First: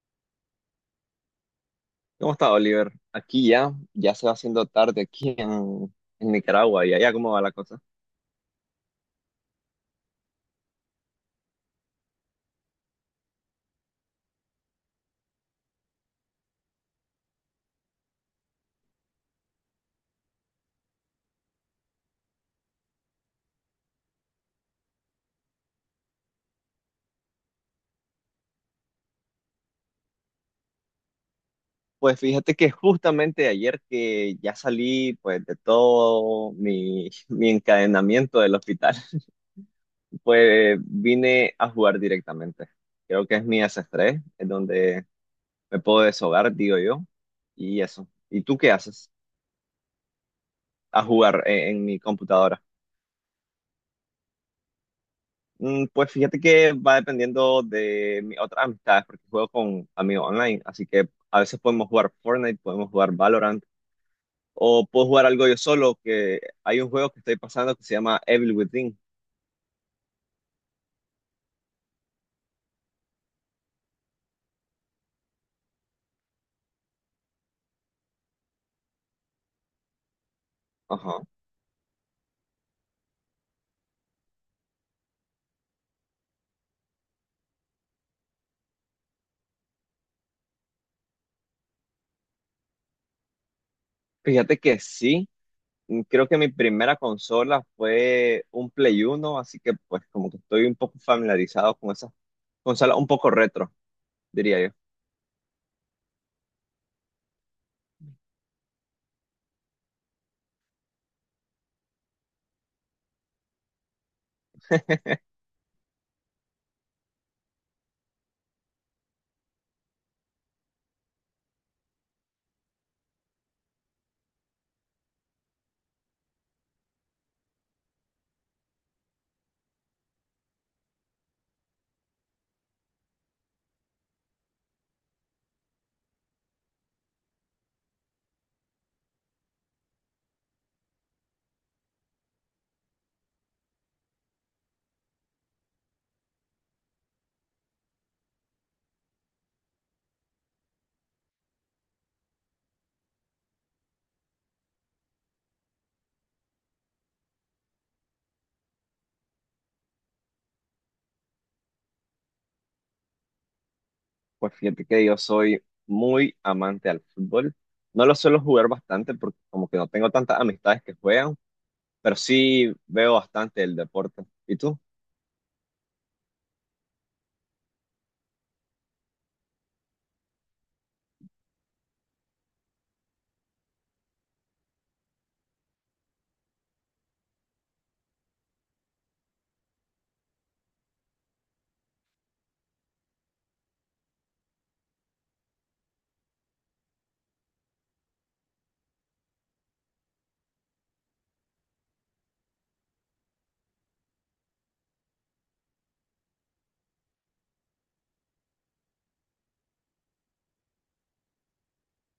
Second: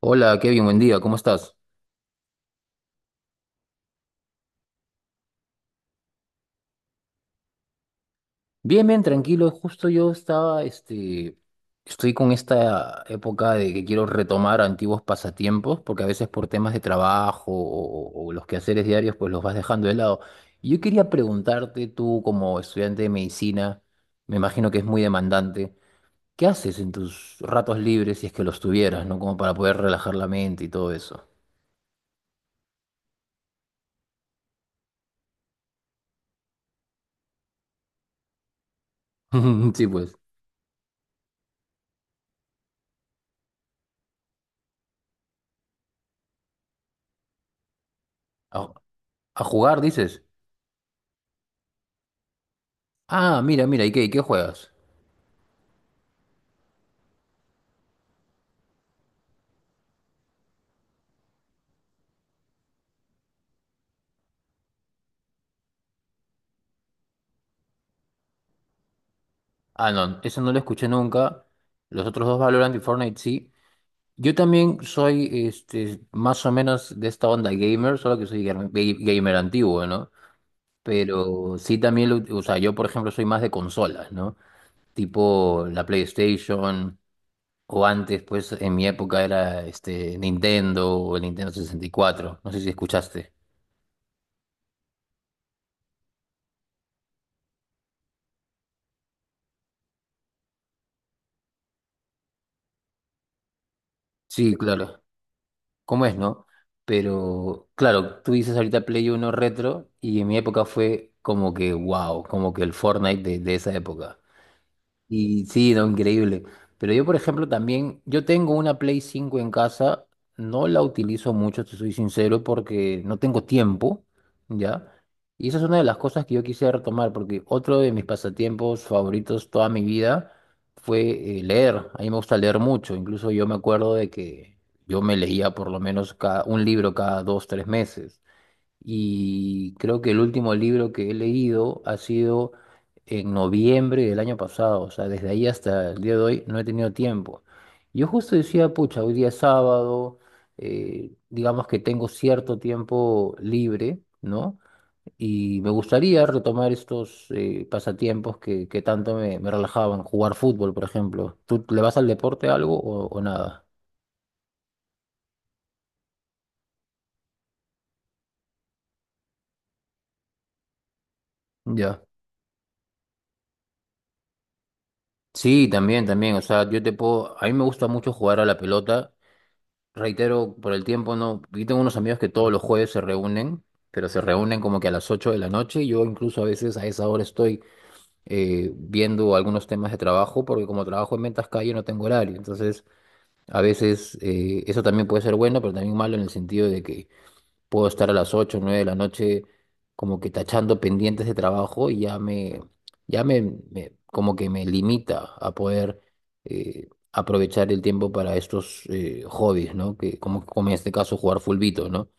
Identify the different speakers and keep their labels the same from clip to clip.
Speaker 1: Hola, Kevin, buen día, ¿cómo estás?
Speaker 2: ¿Cómo está, Oliver? Aquí ya se va haciendo tarde aquí en Nicaragua, y allá cómo va la cosa.
Speaker 1: Bien, bien, tranquilo. Justo yo estaba, estoy con esta época de que quiero retomar antiguos pasatiempos, porque a veces por temas de trabajo o los quehaceres diarios, pues los vas dejando de lado. Y yo quería preguntarte, tú como estudiante de medicina, me imagino que es muy demandante, ¿qué haces en tus ratos libres si es que los tuvieras, ¿no? Como para poder relajar la mente y todo eso.
Speaker 2: Pues fíjate que justamente ayer que ya salí pues de todo mi, mi encadenamiento del hospital,
Speaker 1: Sí, pues.
Speaker 2: pues vine a jugar directamente. Creo que es mi desestrés, es donde me puedo deshogar, digo yo, y eso. ¿Y tú
Speaker 1: A,
Speaker 2: qué haces?
Speaker 1: a jugar, dices.
Speaker 2: A jugar, en mi computadora.
Speaker 1: Ah, mira, mira, y qué juegas?
Speaker 2: Pues fíjate que va dependiendo de mis otras amistades, porque juego con amigos online, así que a veces podemos jugar Fortnite, podemos jugar Valorant, o puedo jugar algo yo solo, que hay un juego que estoy pasando que se llama Evil Within.
Speaker 1: Ah, no, eso no lo escuché nunca. Los otros dos Valorant y Fortnite sí. Yo también soy más o menos de esta onda gamer, solo que soy gamer antiguo, ¿no?
Speaker 2: Ajá.
Speaker 1: Pero sí también, o sea, yo por ejemplo soy más de consolas, ¿no? Tipo la PlayStation, o antes, pues en mi época era Nintendo o el Nintendo 64. No sé si escuchaste.
Speaker 2: Fíjate que sí. Creo que mi primera consola fue un Play Uno, así que pues como que estoy un poco familiarizado con esas consolas un poco retro,
Speaker 1: Sí,
Speaker 2: diría yo.
Speaker 1: claro. ¿Cómo es, no? Pero claro, tú dices ahorita Play Uno retro y en mi época fue como que wow, como que el Fortnite de esa época. Y sí, no, increíble. Pero yo, por ejemplo, también, yo tengo una Play 5 en casa, no la utilizo mucho, te soy sincero, porque no tengo tiempo, ¿ya? Y esa es una de las cosas que yo quise retomar, porque otro de mis pasatiempos favoritos toda mi vida fue leer. A mí me gusta leer mucho, incluso yo me acuerdo de que yo me leía por lo menos cada, un libro cada dos, tres meses y creo que el último libro que he leído ha sido en noviembre del año pasado, o sea, desde ahí hasta el día de hoy no he tenido tiempo. Yo justo decía, pucha, hoy día es sábado, digamos que tengo cierto tiempo libre, ¿no? Y me gustaría retomar estos pasatiempos que tanto me relajaban, jugar fútbol, por ejemplo. ¿Tú le vas al deporte algo o nada?
Speaker 2: Pues fíjate que yo soy muy amante al fútbol. No lo suelo jugar bastante porque como que no tengo tantas amistades que juegan,
Speaker 1: Ya.
Speaker 2: pero sí veo bastante el deporte. ¿Y tú?
Speaker 1: Sí, también, también. O sea, yo te puedo. A mí me gusta mucho jugar a la pelota. Reitero, por el tiempo no. Yo tengo unos amigos que todos los jueves se reúnen, pero se reúnen como que a las 8 de la noche. Y yo incluso a veces a esa hora estoy viendo algunos temas de trabajo, porque como trabajo en ventas calle no tengo horario. Entonces, a veces eso también puede ser bueno, pero también malo en el sentido de que puedo estar a las 8 o 9 de la noche como que tachando pendientes de trabajo y ya me, como que me limita a poder aprovechar el tiempo para estos hobbies, ¿no? Que, como, como en este caso jugar fulbito, ¿no?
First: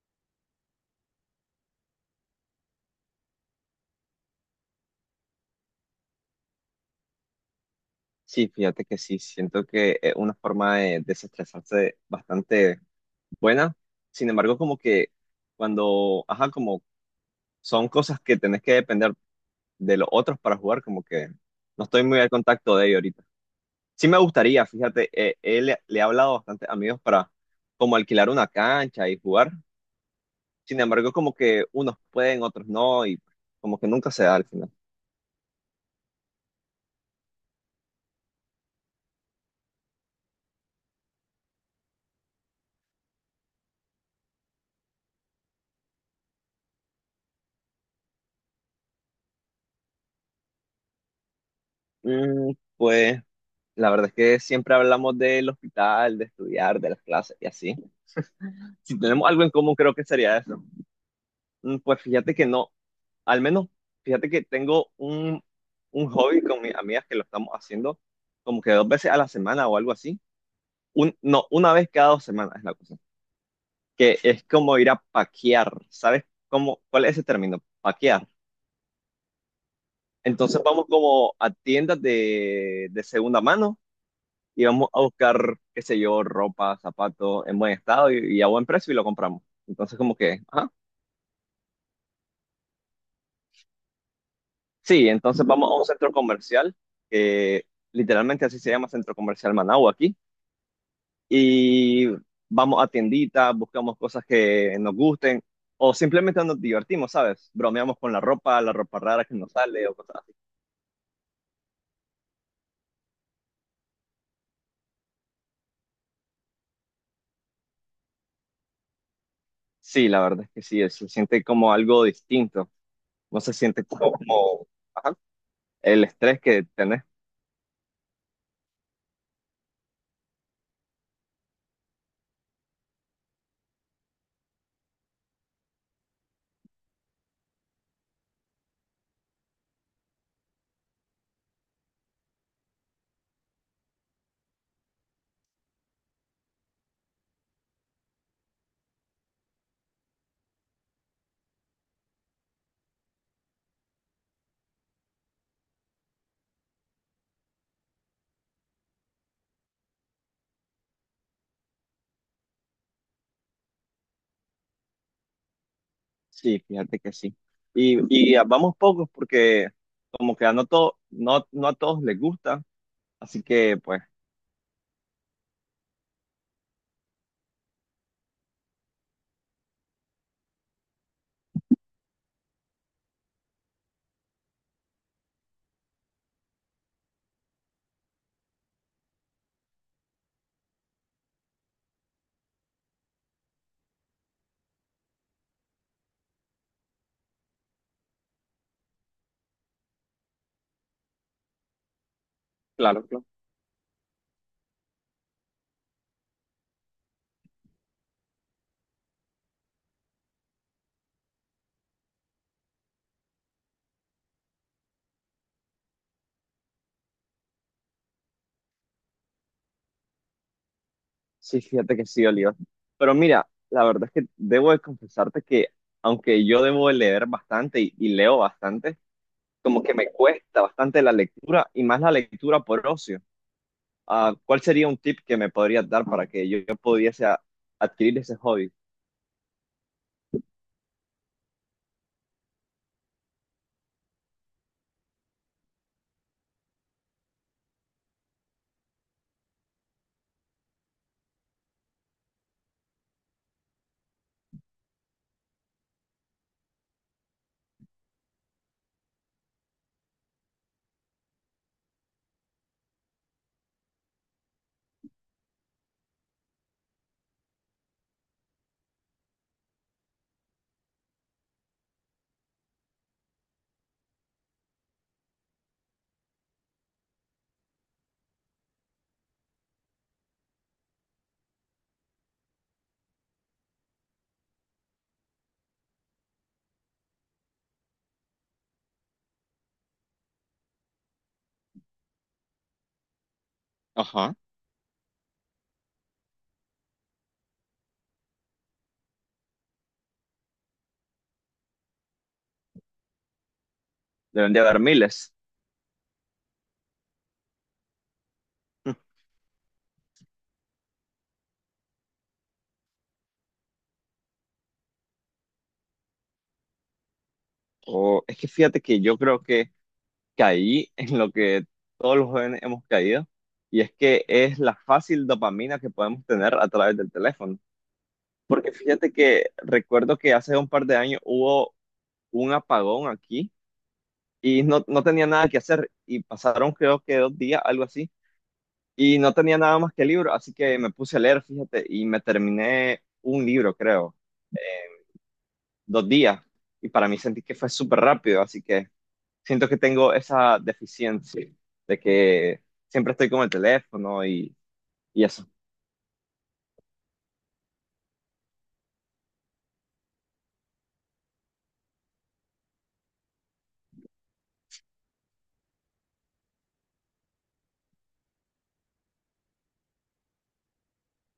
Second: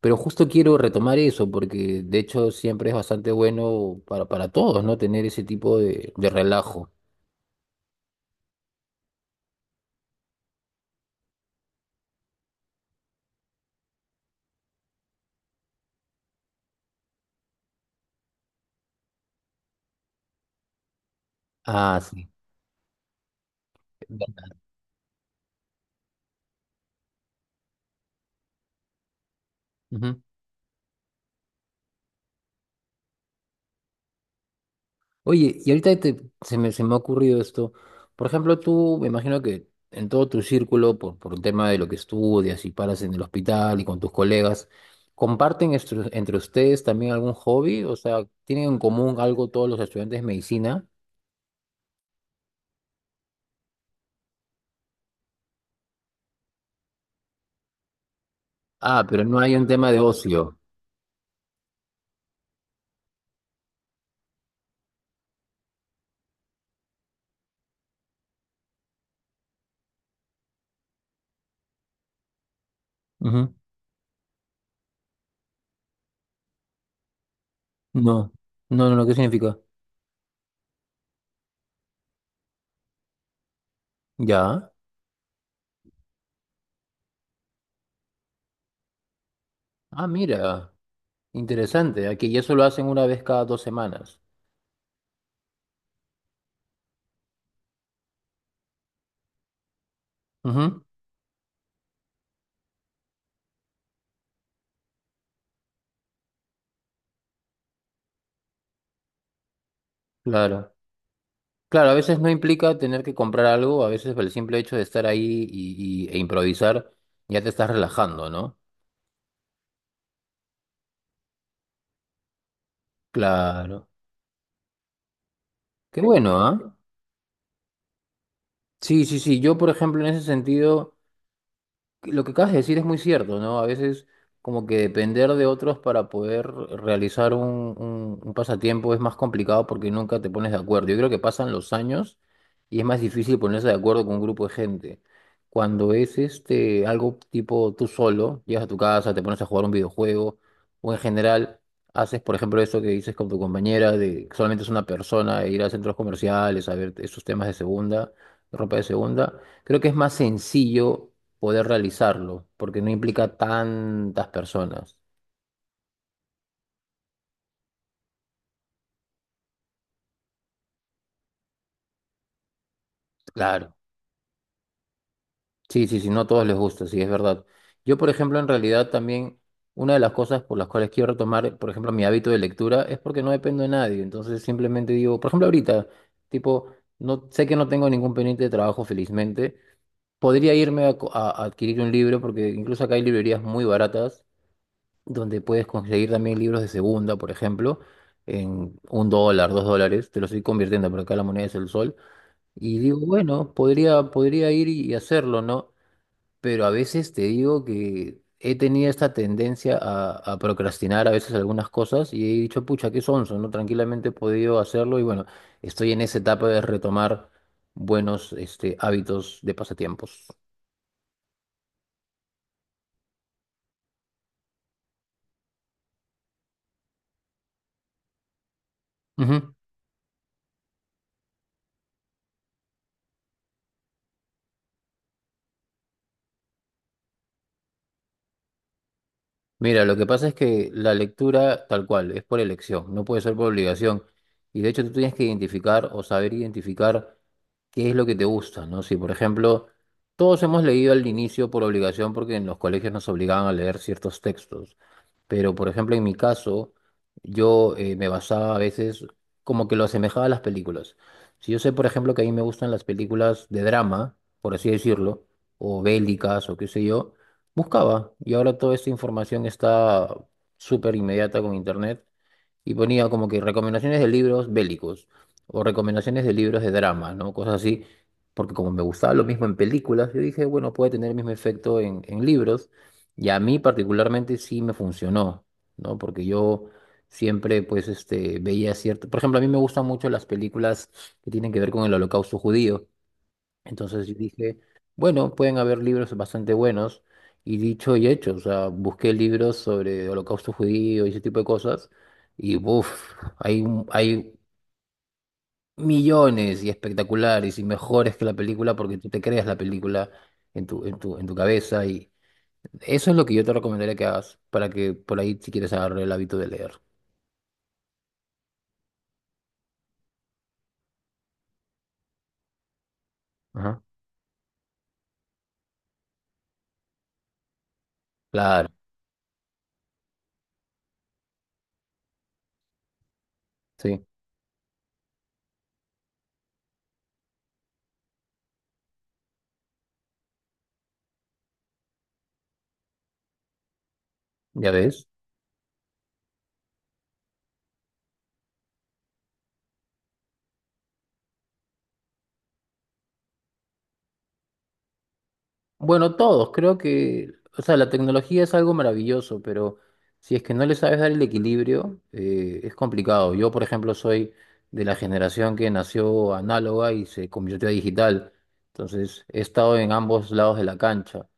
Speaker 1: Pero justo quiero retomar eso porque de hecho siempre es bastante bueno para todos, ¿no? Tener ese tipo de relajo.
Speaker 2: Sí, fíjate que sí, siento que es una forma de desestresarse bastante buena. Sin embargo, como que cuando, ajá, como son cosas que tenés que depender de los otros para jugar, como que no
Speaker 1: Ah,
Speaker 2: estoy muy
Speaker 1: sí.
Speaker 2: al contacto de ellos ahorita. Sí me gustaría, fíjate, le he hablado a bastantes amigos para como alquilar una cancha y jugar.
Speaker 1: Ujú.
Speaker 2: Sin embargo, como que unos pueden, otros no, y como que nunca se da al final.
Speaker 1: Oye, y ahorita se me ha ocurrido esto. Por ejemplo, tú, me imagino que en todo tu círculo, por el tema de lo que estudias y paras en el hospital y con tus colegas, ¿comparten entre ustedes también algún hobby? O sea, ¿tienen en común algo todos los estudiantes de medicina?
Speaker 2: Pues la verdad es que siempre hablamos del hospital, de estudiar, de las clases y así. Si
Speaker 1: Ah, pero
Speaker 2: tenemos
Speaker 1: no
Speaker 2: algo en
Speaker 1: hay un
Speaker 2: común,
Speaker 1: tema
Speaker 2: creo
Speaker 1: de
Speaker 2: que sería
Speaker 1: ocio.
Speaker 2: eso. Pues fíjate que no, al menos fíjate que tengo un hobby con mis amigas que lo estamos haciendo como que dos veces a la semana o algo así. Un, no, Una vez cada 2 semanas es la cosa.
Speaker 1: Ujú.
Speaker 2: Que es como ir a paquear. ¿Sabes cuál es ese término? Paquear.
Speaker 1: No. No, no, no, ¿qué significa?
Speaker 2: Entonces vamos como a tiendas de segunda mano
Speaker 1: Ya.
Speaker 2: y vamos a buscar, qué sé yo, ropa, zapatos en buen estado y a buen precio, y lo compramos. Entonces
Speaker 1: Ah,
Speaker 2: como que, ajá.
Speaker 1: mira, interesante. Aquí y eso lo hacen una vez cada dos semanas.
Speaker 2: Sí, entonces vamos a un centro comercial, que literalmente así se llama Centro Comercial Managua aquí,
Speaker 1: Ujú.
Speaker 2: y vamos a tienditas, buscamos cosas que nos gusten o simplemente nos divertimos, ¿sabes? Bromeamos con la ropa rara que nos sale o cosas así.
Speaker 1: Claro. Claro, a veces no implica tener que comprar algo, a veces el simple hecho de estar ahí e improvisar ya te estás relajando, ¿no?
Speaker 2: Sí, la verdad es que sí, se siente como algo distinto. No se siente
Speaker 1: Claro.
Speaker 2: como, ajá,
Speaker 1: Qué
Speaker 2: el
Speaker 1: bueno,
Speaker 2: estrés que
Speaker 1: ¿ah?
Speaker 2: tenés.
Speaker 1: Sí, sí, sí. Yo, por ejemplo, en ese sentido. Lo que acabas de decir es muy cierto, ¿no? A veces como que depender de otros para poder realizar un pasatiempo es más complicado porque nunca te pones de acuerdo. Yo creo que pasan los años y es más difícil ponerse de acuerdo con un grupo de gente. Cuando es algo tipo tú solo, llegas a tu casa, te pones a jugar un videojuego o en general haces, por ejemplo, eso que dices con tu compañera de que solamente es una persona e ir a centros comerciales a ver esos temas de segunda, ropa de segunda creo que es más sencillo poder realizarlo, porque no implica tantas personas.
Speaker 2: Sí, fíjate que sí. Vamos pocos porque como que a no, to- no, no a todos les gusta. Así
Speaker 1: Claro.
Speaker 2: que pues,
Speaker 1: Sí, sí, sí, no a todos les gusta, sí, es verdad. Yo, por ejemplo, en realidad también una de las cosas por las cuales quiero retomar, por ejemplo, mi hábito de lectura es porque no dependo de nadie. Entonces simplemente digo, por ejemplo, ahorita, tipo, no sé que no tengo ningún pendiente de trabajo, felizmente. Podría irme a, a adquirir un libro, porque incluso acá hay librerías muy baratas donde puedes conseguir también libros de segunda, por ejemplo, en un dólar, dos dólares, te lo estoy convirtiendo, pero acá la moneda es el sol, y digo,
Speaker 2: claro, claro.
Speaker 1: bueno, podría ir y hacerlo, ¿no? Pero a veces te digo que he tenido esta tendencia a procrastinar a veces algunas cosas y he dicho, pucha, qué sonso, ¿no? Tranquilamente he podido hacerlo y bueno, estoy en esa etapa de retomar buenos, hábitos de pasatiempos.
Speaker 2: Sí, fíjate que sí, Oliva. Pero mira, la verdad es que debo de confesarte que aunque yo debo de leer bastante y leo bastante,
Speaker 1: Ujú.
Speaker 2: como que me cuesta bastante la lectura y más la lectura por ocio. Ah, ¿cuál sería un tip que me podrías dar para que yo pudiese adquirir ese hobby?
Speaker 1: Mira, lo que pasa es que la lectura tal cual es por elección, no puede ser por obligación. Y de hecho tú tienes que identificar o saber identificar qué es lo que te gusta, ¿no? Si por ejemplo todos hemos leído al inicio por obligación porque en los colegios nos obligaban a leer ciertos textos, pero por ejemplo en mi caso yo me basaba a veces como que lo asemejaba a las películas. Si yo sé por ejemplo que a mí me gustan las películas de drama, por así decirlo, o bélicas o qué sé yo buscaba y ahora toda esta información está súper inmediata con internet y ponía como que recomendaciones de libros bélicos o recomendaciones de libros de drama, ¿no? Cosas así, porque como me gustaba lo mismo en películas, yo dije, bueno, puede tener el mismo efecto en libros y a mí particularmente sí me funcionó, ¿no? Porque yo siempre pues veía cierto, por ejemplo, a mí me gustan mucho las películas que tienen que ver con el holocausto judío. Entonces yo
Speaker 2: Ajá.
Speaker 1: dije, bueno, pueden haber libros bastante buenos. Y dicho y hecho, o sea, busqué libros sobre holocausto judío y ese tipo de cosas. Y uff, hay, hay
Speaker 2: Deben de haber miles.
Speaker 1: millones y espectaculares y mejores que la película porque tú te creas la película en tu cabeza. Y eso es lo que yo te recomendaría que hagas para que por ahí, si quieres, agarrar el hábito de leer.
Speaker 2: O es que fíjate que yo creo que caí en lo que todos los jóvenes hemos caído, y
Speaker 1: Ajá.
Speaker 2: es que es la fácil dopamina que podemos tener a través del teléfono.
Speaker 1: Claro,
Speaker 2: Porque fíjate que recuerdo que hace un par de años hubo un apagón aquí
Speaker 1: sí,
Speaker 2: y no tenía nada que hacer, y pasaron creo que 2 días, algo así, y no tenía nada más que libro, así que me puse a leer, fíjate, y me terminé un libro, creo,
Speaker 1: ya ves.
Speaker 2: 2 días, y para mí sentí que fue súper rápido, así que. Siento que tengo esa deficiencia de que siempre estoy con el teléfono, y eso.
Speaker 1: Bueno, todos, creo que, o sea, la tecnología es algo maravilloso, pero si es que no le sabes dar el equilibrio, es complicado. Yo, por ejemplo, soy de la generación que nació análoga y se convirtió a digital, entonces he estado en ambos lados de la cancha.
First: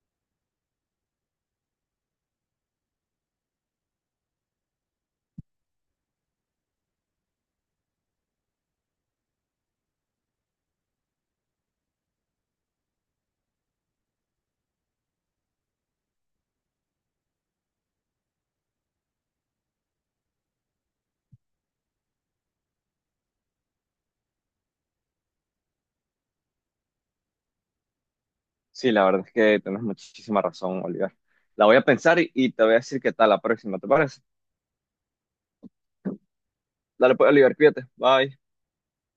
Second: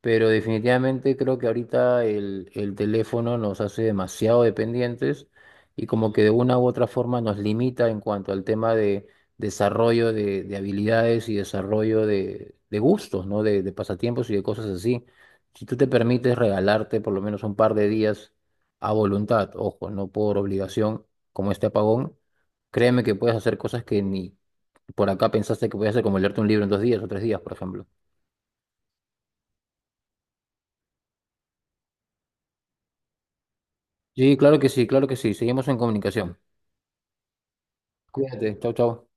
Speaker 1: Pero definitivamente creo que ahorita el teléfono nos hace demasiado dependientes y como que de una u otra forma nos limita en cuanto al tema de desarrollo de habilidades y desarrollo de gustos, ¿no? De pasatiempos y de cosas así. Si tú te permites regalarte por lo menos un par de días a voluntad, ojo, no por obligación, como este apagón, créeme que puedes hacer cosas que ni por acá pensaste que podías hacer, como leerte un libro en dos días o tres días, por ejemplo.
Speaker 2: Sí, la verdad es que tienes muchísima razón, Oliver. La voy a pensar, y te voy a decir qué tal la próxima, ¿te parece?
Speaker 1: Sí, claro que sí, claro que sí. Seguimos en comunicación.
Speaker 2: Dale pues, Oliver, cuídate. Bye.
Speaker 1: Cuídate, chao, chao.